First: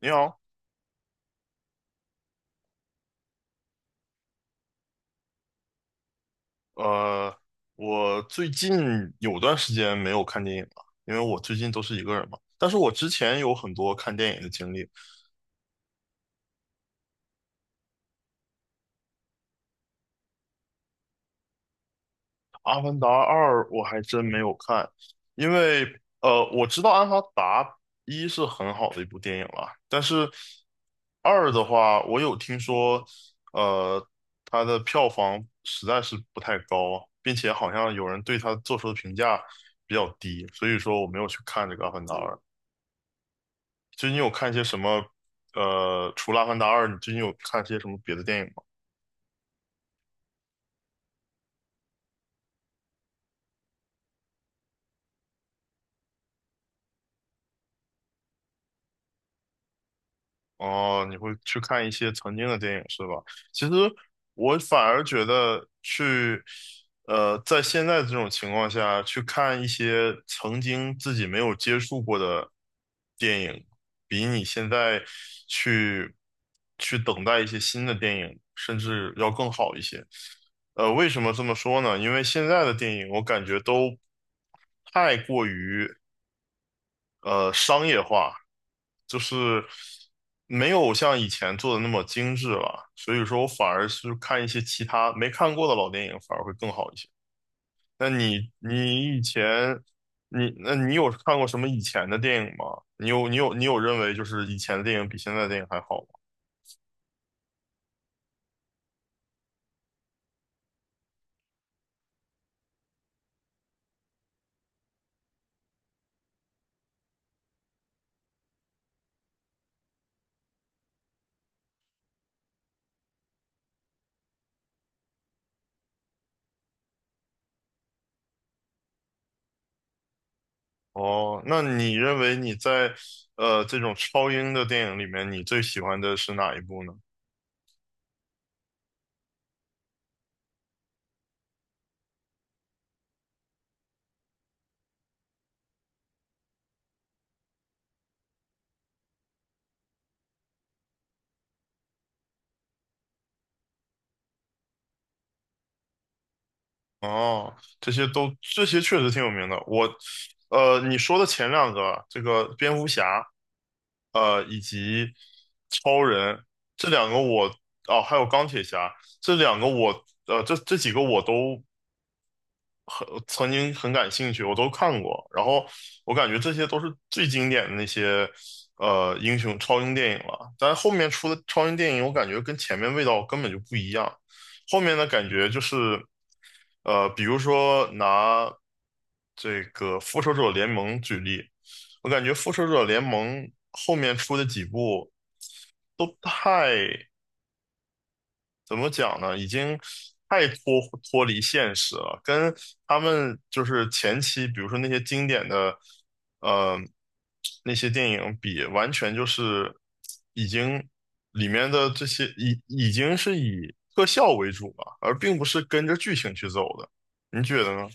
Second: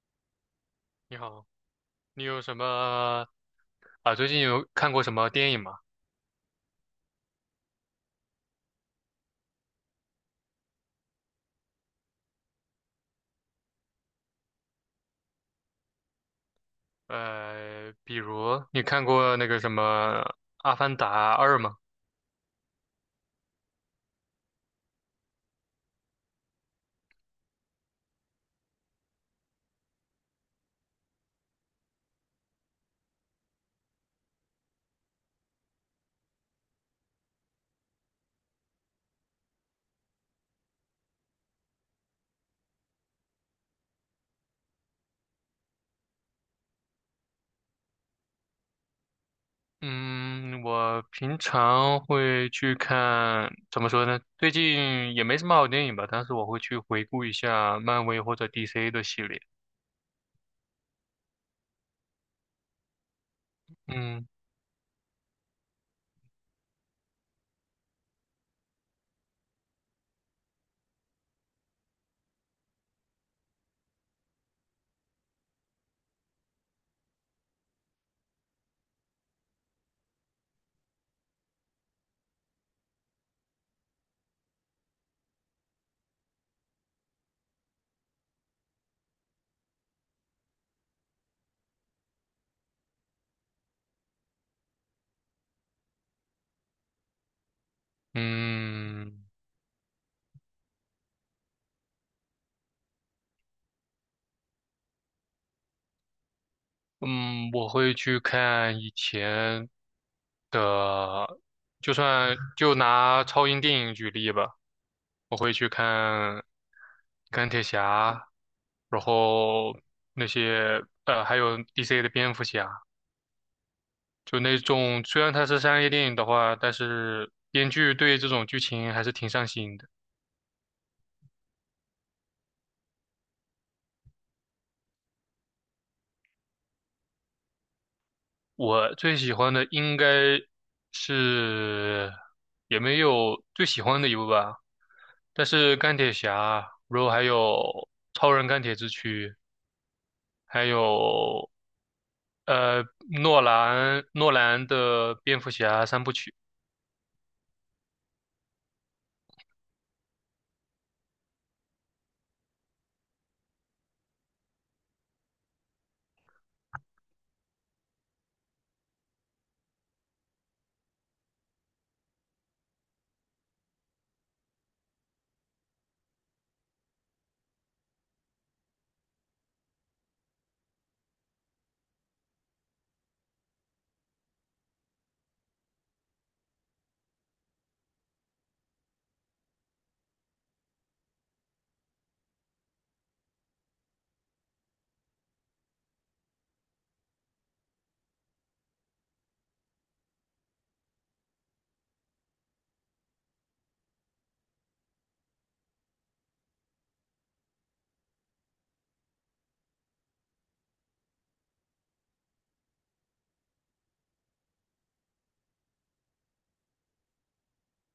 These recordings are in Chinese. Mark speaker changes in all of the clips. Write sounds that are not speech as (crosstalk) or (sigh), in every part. Speaker 1: 你好，
Speaker 2: 你好，你有什么啊？最近有看过什么电影吗？
Speaker 1: 呃，我最近有段时间没有看电影了，因为我最近都是一个人嘛。但是我之前有很多看电影的经历，
Speaker 2: 比如你看过那个什么《阿凡达二》吗？
Speaker 1: 《阿凡达二》我还真没有看，因为我知道《阿凡达一》是很好的一部电影了，但是二的话，我有听说，呃，它的票房实在是不太高，并且好像有人对它做出的评价比较低，所以说我没有去看这个《阿凡达二》。就你有看一些什么？除了《阿凡达二》，你最近有看一些什么别的电影吗？
Speaker 2: 嗯，我平常会去看，怎么说呢？最近也没什么好电影吧，但是我会去回顾一下漫威或者 DC 的系列。
Speaker 1: 哦，你会去看一些曾经的电影是吧？其实
Speaker 2: 嗯
Speaker 1: 我反而觉得去，在现在这种情况下去看一些曾经自己没有接触过的电影，比你现在去去等待一些新的电影，甚至要更好一些。为什么这么说呢？因为现在的电影我感觉都太过于商业化，就是没有像以前做的那么精致了，所以说我反而是看一些其他没看过的老电影，反而会更好一些。那你以
Speaker 2: 嗯
Speaker 1: 前你有看过什么以前的电影吗？你有认为就是以前的电影比现在的电影还好吗？
Speaker 2: 嗯，我会去看以前的，就算就拿超英电影举例吧。我会去看钢铁侠，然后那些还有 DC 的蝙蝠侠，就那种虽然它是商业电影的话，但是编剧对这种剧情还是挺上心的。
Speaker 1: 哦，那你认为你在这种超英的电影里面，你最喜欢的是哪一部呢？
Speaker 2: 我最喜欢的应该是，也没有最喜欢的一部吧，但是钢铁侠，然后还有超人钢铁之躯，还有呃诺兰的蝙蝠侠三部曲。
Speaker 1: 哦，这些确实挺有名的。我，你说的前两个，这个蝙蝠侠，以及超人这两个我，哦，还有钢铁侠这两个我，这几个我都曾经很感兴趣，我都看过。然后我感觉这些都是最经典的那些，英雄超英电影了。但是后面出的超英电影，我感觉跟前面味道根本就不一样。后面的感觉就是。比如说拿这个《复仇者联盟》举例，我感觉《复仇者联盟》后面出的几部都太，怎么讲呢，已经太脱离现实了，跟他们就是前期，比如说那些经典的，呃，那些电影比，完全就是已经里面的这些已经是以特效为主了，而并不是跟着剧情去走的，你觉得呢？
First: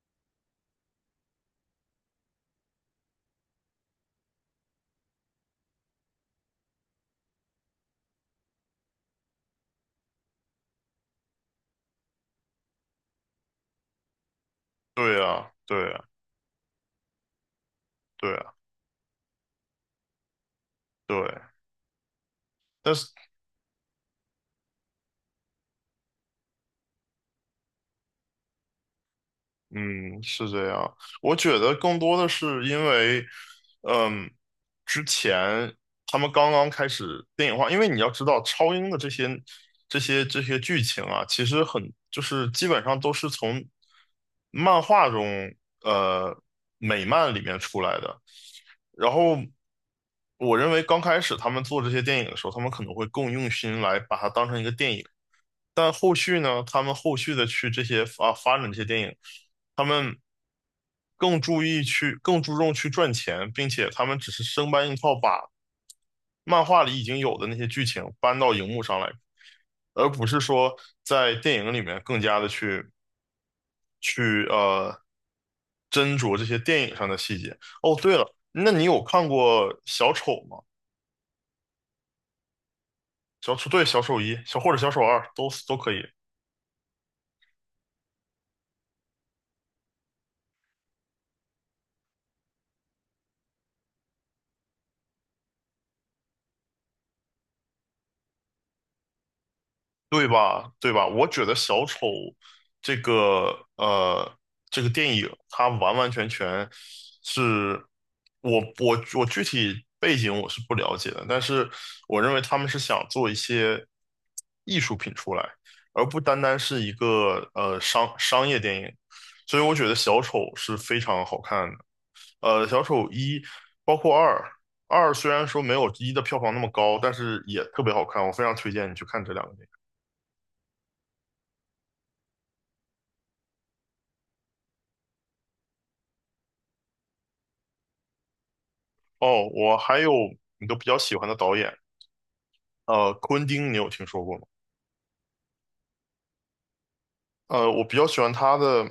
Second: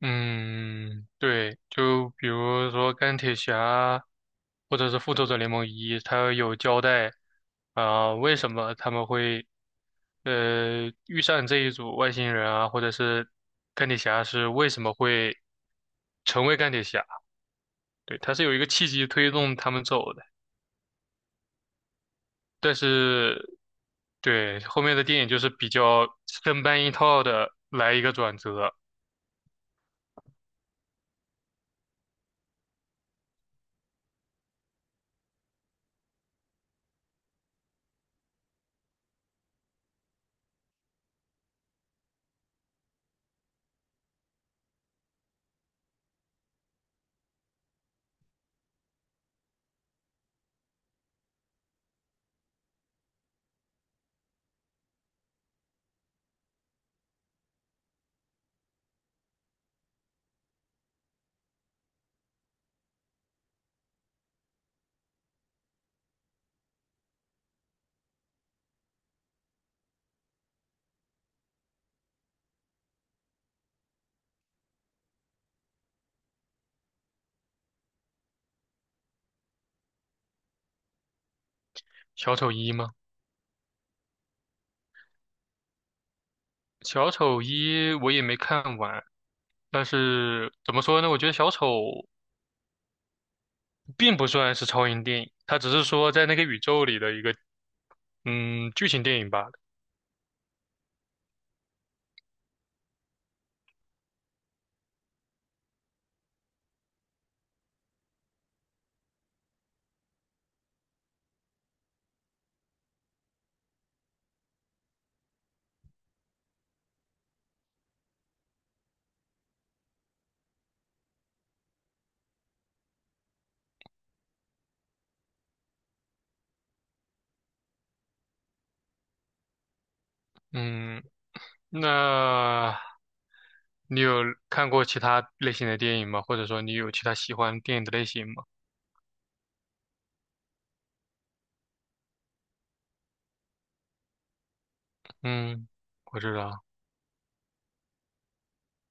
Speaker 2: 嗯，对，就比如说钢铁侠，或者是复仇者联盟一，它有交代啊，为什么他们会遇上这一组外星人啊，或者是钢铁侠是为什么
Speaker 1: 对
Speaker 2: 会
Speaker 1: 啊，对啊，
Speaker 2: 成为钢铁侠？对，
Speaker 1: 对
Speaker 2: 它是有
Speaker 1: 啊，
Speaker 2: 一个契机推动他们走的，
Speaker 1: 对，
Speaker 2: 但
Speaker 1: 但是，
Speaker 2: 是对后面的电影就是比较生搬硬套的来一个转折。
Speaker 1: 嗯，是这样。我觉得更多的是因为，嗯，之前他们刚刚开始电影化，因为你要知道，超英的这些剧情啊，其实很就是基本上都是从漫画中，呃，美漫里面出来的。然后，我认为刚开始他们做这些电影的时候，他们可能会更用心来把它当成一个电影。但后续呢，他们后续的去这些啊发展这些电影，他们更注重去赚钱，并且他们只是生搬硬套把漫画里已经有的那些剧情搬到荧幕上来，而不是说在电影里面更加的去斟酌这些电影上的细节。哦，对了，那你有看过小丑吗？
Speaker 2: 小丑一吗？
Speaker 1: 小丑，对，小丑一，或者小丑二都可以。
Speaker 2: 小丑一我也没看完，但是怎么说呢？我觉得小丑并不算是超英电影，它只是说在那个宇宙里的一个剧情电影罢了。
Speaker 1: 对吧？对吧？我觉得小丑这个呃这个电影，它完完全全是我具体背景我是不了解的，但是我认为他们是想做一些艺术品出来，而不单单是一个商业电影，所以我觉得小丑是非常好看的。小丑一包括二，二虽然说没有一的票房那么高，但是也特别好看，我非常推荐你去看这两个电影。
Speaker 2: 嗯，那你有看过其他类型的电影吗？或者说你有其他喜欢电影的类型吗？
Speaker 1: 哦，我还有一个比较喜欢的导演，昆汀，你有听说过吗？
Speaker 2: 嗯，我知道。
Speaker 1: 我比较喜欢他的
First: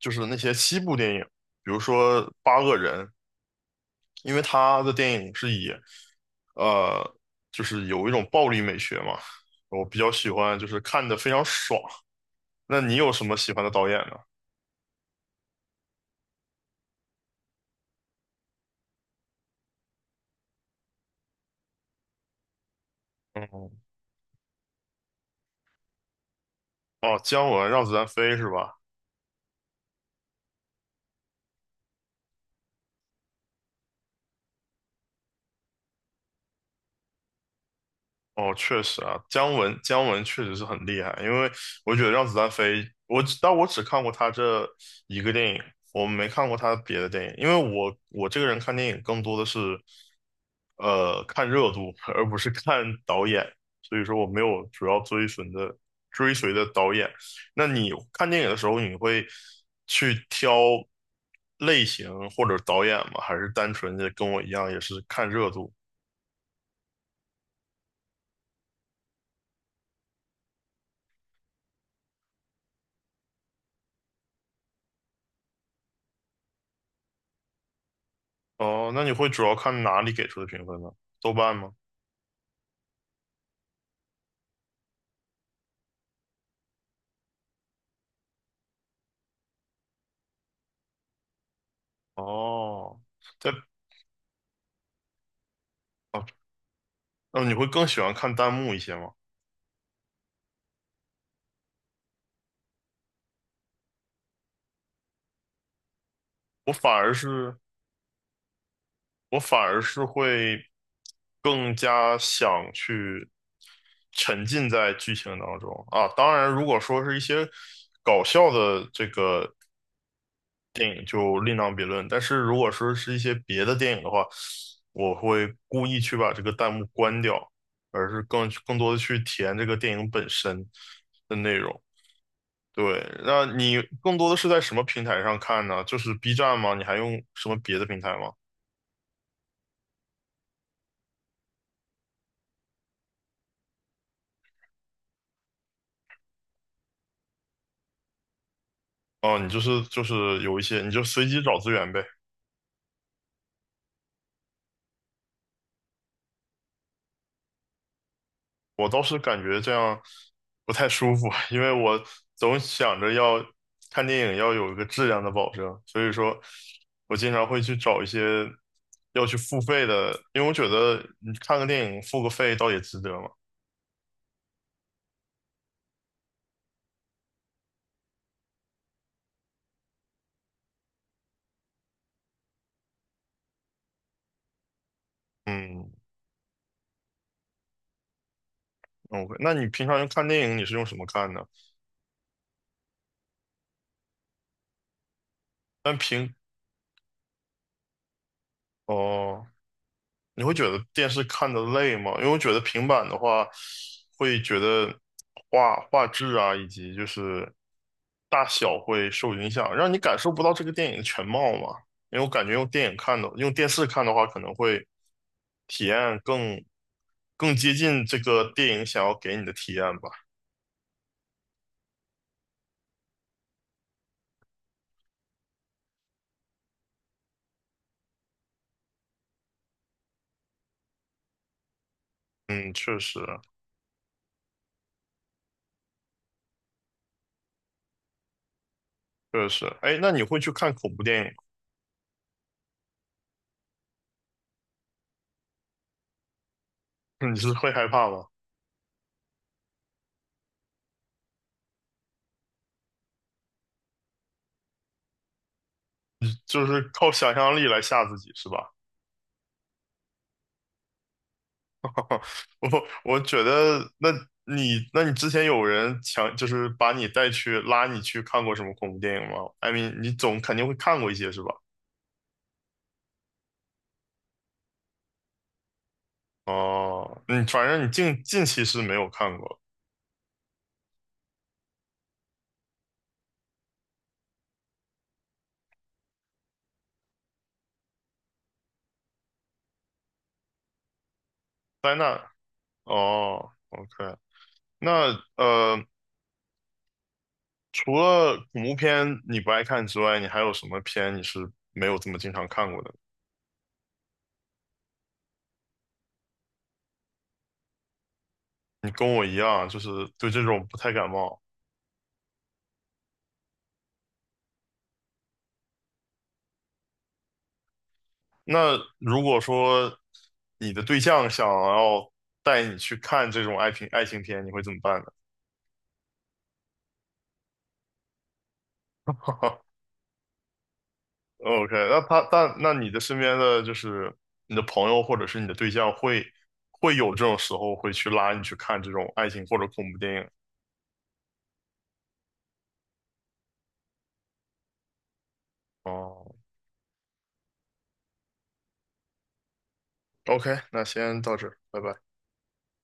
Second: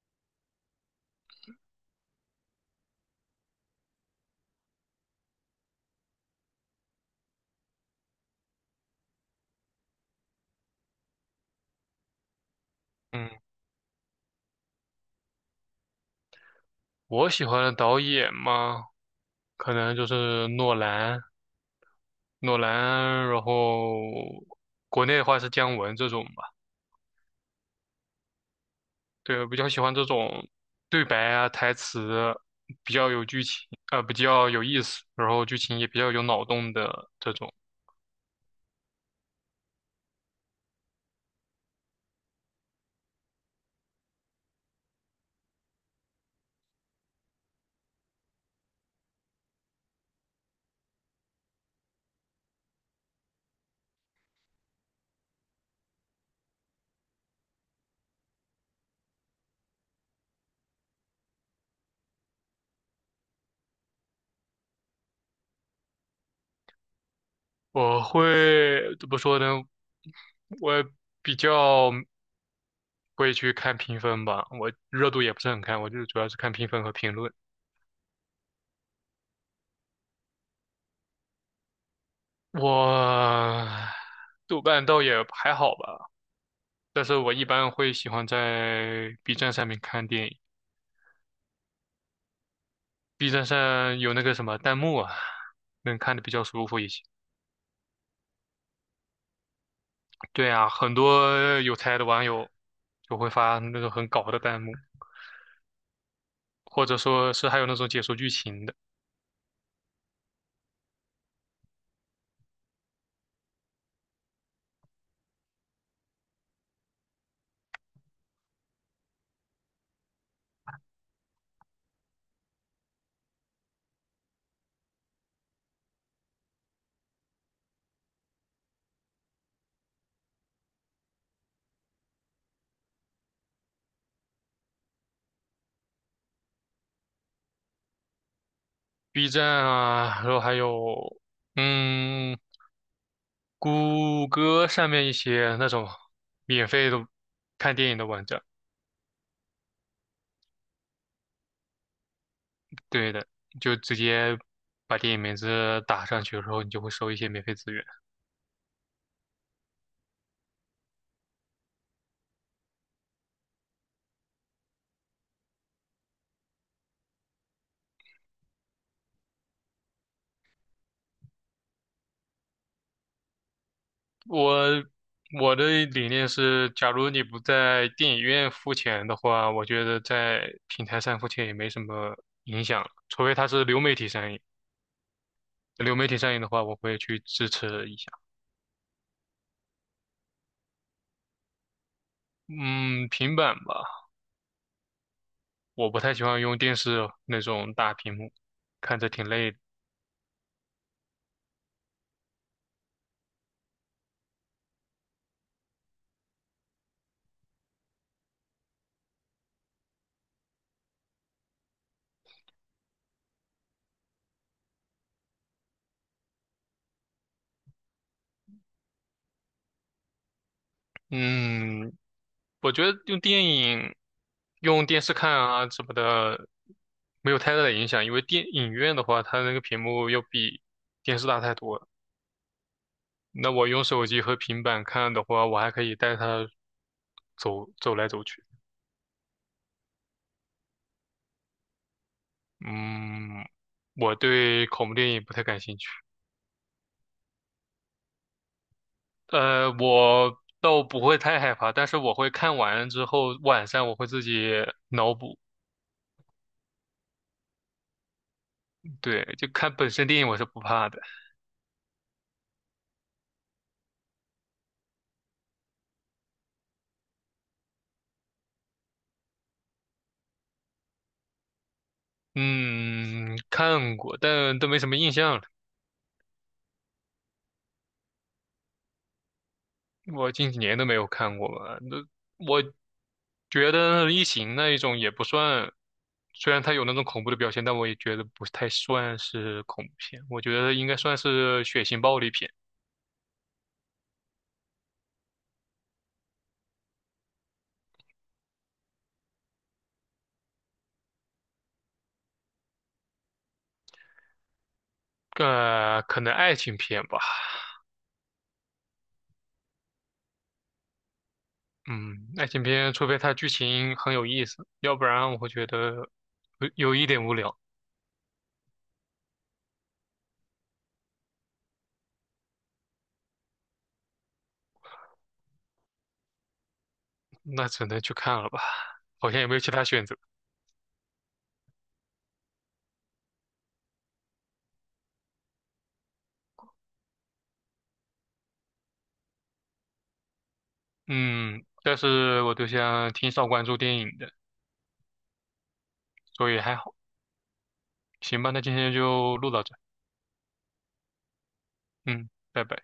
Speaker 1: 就是那些西部电影，比如说《八恶人》，因为他的电影是以呃，就是有一种暴力美学嘛，我比较喜欢，就是看的非常爽。那你有什
Speaker 2: 嗯，
Speaker 1: 么喜欢的导演呢？
Speaker 2: 我喜欢的导演嘛，可能就是诺兰，诺兰，然
Speaker 1: 嗯，
Speaker 2: 后国内的话是姜文这种吧。
Speaker 1: 哦，姜文让子弹飞是吧？
Speaker 2: 对，我比较喜欢这种对白啊，台词比较有剧情，比较有意思，然后剧情也比较有脑洞的这种。
Speaker 1: 哦，确实啊，姜文确实是很厉害，因为我觉得《让子弹飞》，我只看过他这一个电影，我没看过他别的电影，因为我这个人看电影更多的是看热度，而不是看导演，所以说我没有主要追随的导演。那你看电影的时候，你会去挑类型或者导演吗？还是单纯的跟我一样也是看热度？
Speaker 2: 我会怎么说呢？我比较会去看评分吧，我热度也不是很看，我就主要是看评分和评论。
Speaker 1: 哦，那你会主要看哪里给出的评分呢？豆瓣吗？
Speaker 2: 我豆瓣倒也还好吧，但是我一般会喜欢在 B 站上面看电影
Speaker 1: 哦，
Speaker 2: ，B 站
Speaker 1: 在
Speaker 2: 上有那个什么弹幕啊，能看
Speaker 1: 哦，
Speaker 2: 的比较舒服一些。
Speaker 1: 那你会更喜欢看弹幕一些吗？
Speaker 2: 对啊，很多有才的网友就会发那种很搞的弹幕，
Speaker 1: 我
Speaker 2: 或
Speaker 1: 反
Speaker 2: 者
Speaker 1: 而
Speaker 2: 说是
Speaker 1: 是
Speaker 2: 还有那种解说剧情的
Speaker 1: 我反而是会更加想去沉浸在剧情当中啊。当然，如果说是一些搞笑的这个电影就另当别论，但是如果说是一些别的电影的话，我会故意去把这个弹幕关掉，而是更多的去体验这个电影本身的内容。对，那你更多的是在什么平台上看呢？就是 B 站吗？你还用什么别的平台吗？
Speaker 2: ，B 站啊，然后还有嗯，谷歌上面一些那种免费的看电影的网站。
Speaker 1: 哦，你就是有一些，你就随机找资源呗。
Speaker 2: 对的，就直接把电影名字打上去，然后你就会收一些免费资源。
Speaker 1: 我倒是感觉这样不太舒服，(laughs) 因为我总想着要看电影要有一个质量的保证，所以说我经常会去找一些要去付费的，因为我觉得你看个电影付个费倒也值得嘛。
Speaker 2: 我我的理念是，假如你不在电影院付钱的话，我觉得在平台上付钱也没什么影响，除非它是流媒体上映。
Speaker 1: 嗯
Speaker 2: 流媒体上映的话，我会去支持一下。
Speaker 1: ，OK，那你平常用看电影你是用什么看呢？
Speaker 2: 嗯，平板吧，我
Speaker 1: 但
Speaker 2: 不太喜
Speaker 1: 平
Speaker 2: 欢用电视那种大屏幕，看着挺
Speaker 1: 哦。
Speaker 2: 累的。
Speaker 1: 你会觉得电视看的累吗？因为我觉得平板的话，会觉得画质啊，以及就是大小会受影响，让你感受不到这个电影的全貌嘛。因为我感觉用电影看的，用电视看的话，可能会体验更接近这个电影想要给你的体验吧。
Speaker 2: 嗯，我觉得用电影、用电视看啊什么的，没有太大的影响，因为电影院的话，它那个屏幕要比电视大太多了。
Speaker 1: 嗯，确实
Speaker 2: 那我用手机和平板看的话，我还可以带它走走来走去。
Speaker 1: 确实。哎，那你会去看恐怖电影吗？
Speaker 2: 嗯，我对恐怖电影不太感兴趣。
Speaker 1: (laughs) 你是会害怕吗？
Speaker 2: 我倒不会太害怕，但是我会看完之后，晚上我会自己脑补。
Speaker 1: 你就是靠想象力来吓自己是吧？
Speaker 2: 对，就看本身电影我是不怕的。
Speaker 1: (laughs) 我觉得，那你之前有人强，就是把你带去拉你去看过什么恐怖电影吗，艾米，你总肯定会看过一些是吧？
Speaker 2: 嗯，看过，但都没什么印象了。
Speaker 1: 哦，你反正你近期是没有看过，
Speaker 2: 我近几年都没有看过吧，那我觉得《异形》那一种也不算，虽然它有那种恐怖的表现，但我也觉得不太算是恐怖片。我觉得应该算是血
Speaker 1: 灾
Speaker 2: 腥暴
Speaker 1: 难，
Speaker 2: 力片。
Speaker 1: 哦，OK，那除了恐怖片你不爱看之外，你还有什么片你是没有这么经常看过的？
Speaker 2: 可能爱情片吧。
Speaker 1: 你跟我一样，就是对这种不太感冒。
Speaker 2: 嗯，爱情片，除非它剧情很有意思，要不然我会觉得有一点无聊，
Speaker 1: 那如果说你的对象想要带你去看这种爱情片，你会怎么办呢？
Speaker 2: 那只能去看了吧。好像也
Speaker 1: (laughs)
Speaker 2: 没有其他选择。
Speaker 1: ？OK，那他但那你的身边的就是你的朋友或者是你的对象会有这种时候会去拉你去看这种爱情或者恐怖电影。
Speaker 2: 嗯，但是我对象挺少关注电影的，
Speaker 1: 哦，
Speaker 2: 所以还好。行吧，那今天就录到这。
Speaker 1: OK，那先到这儿，拜拜。
Speaker 2: 嗯，拜拜。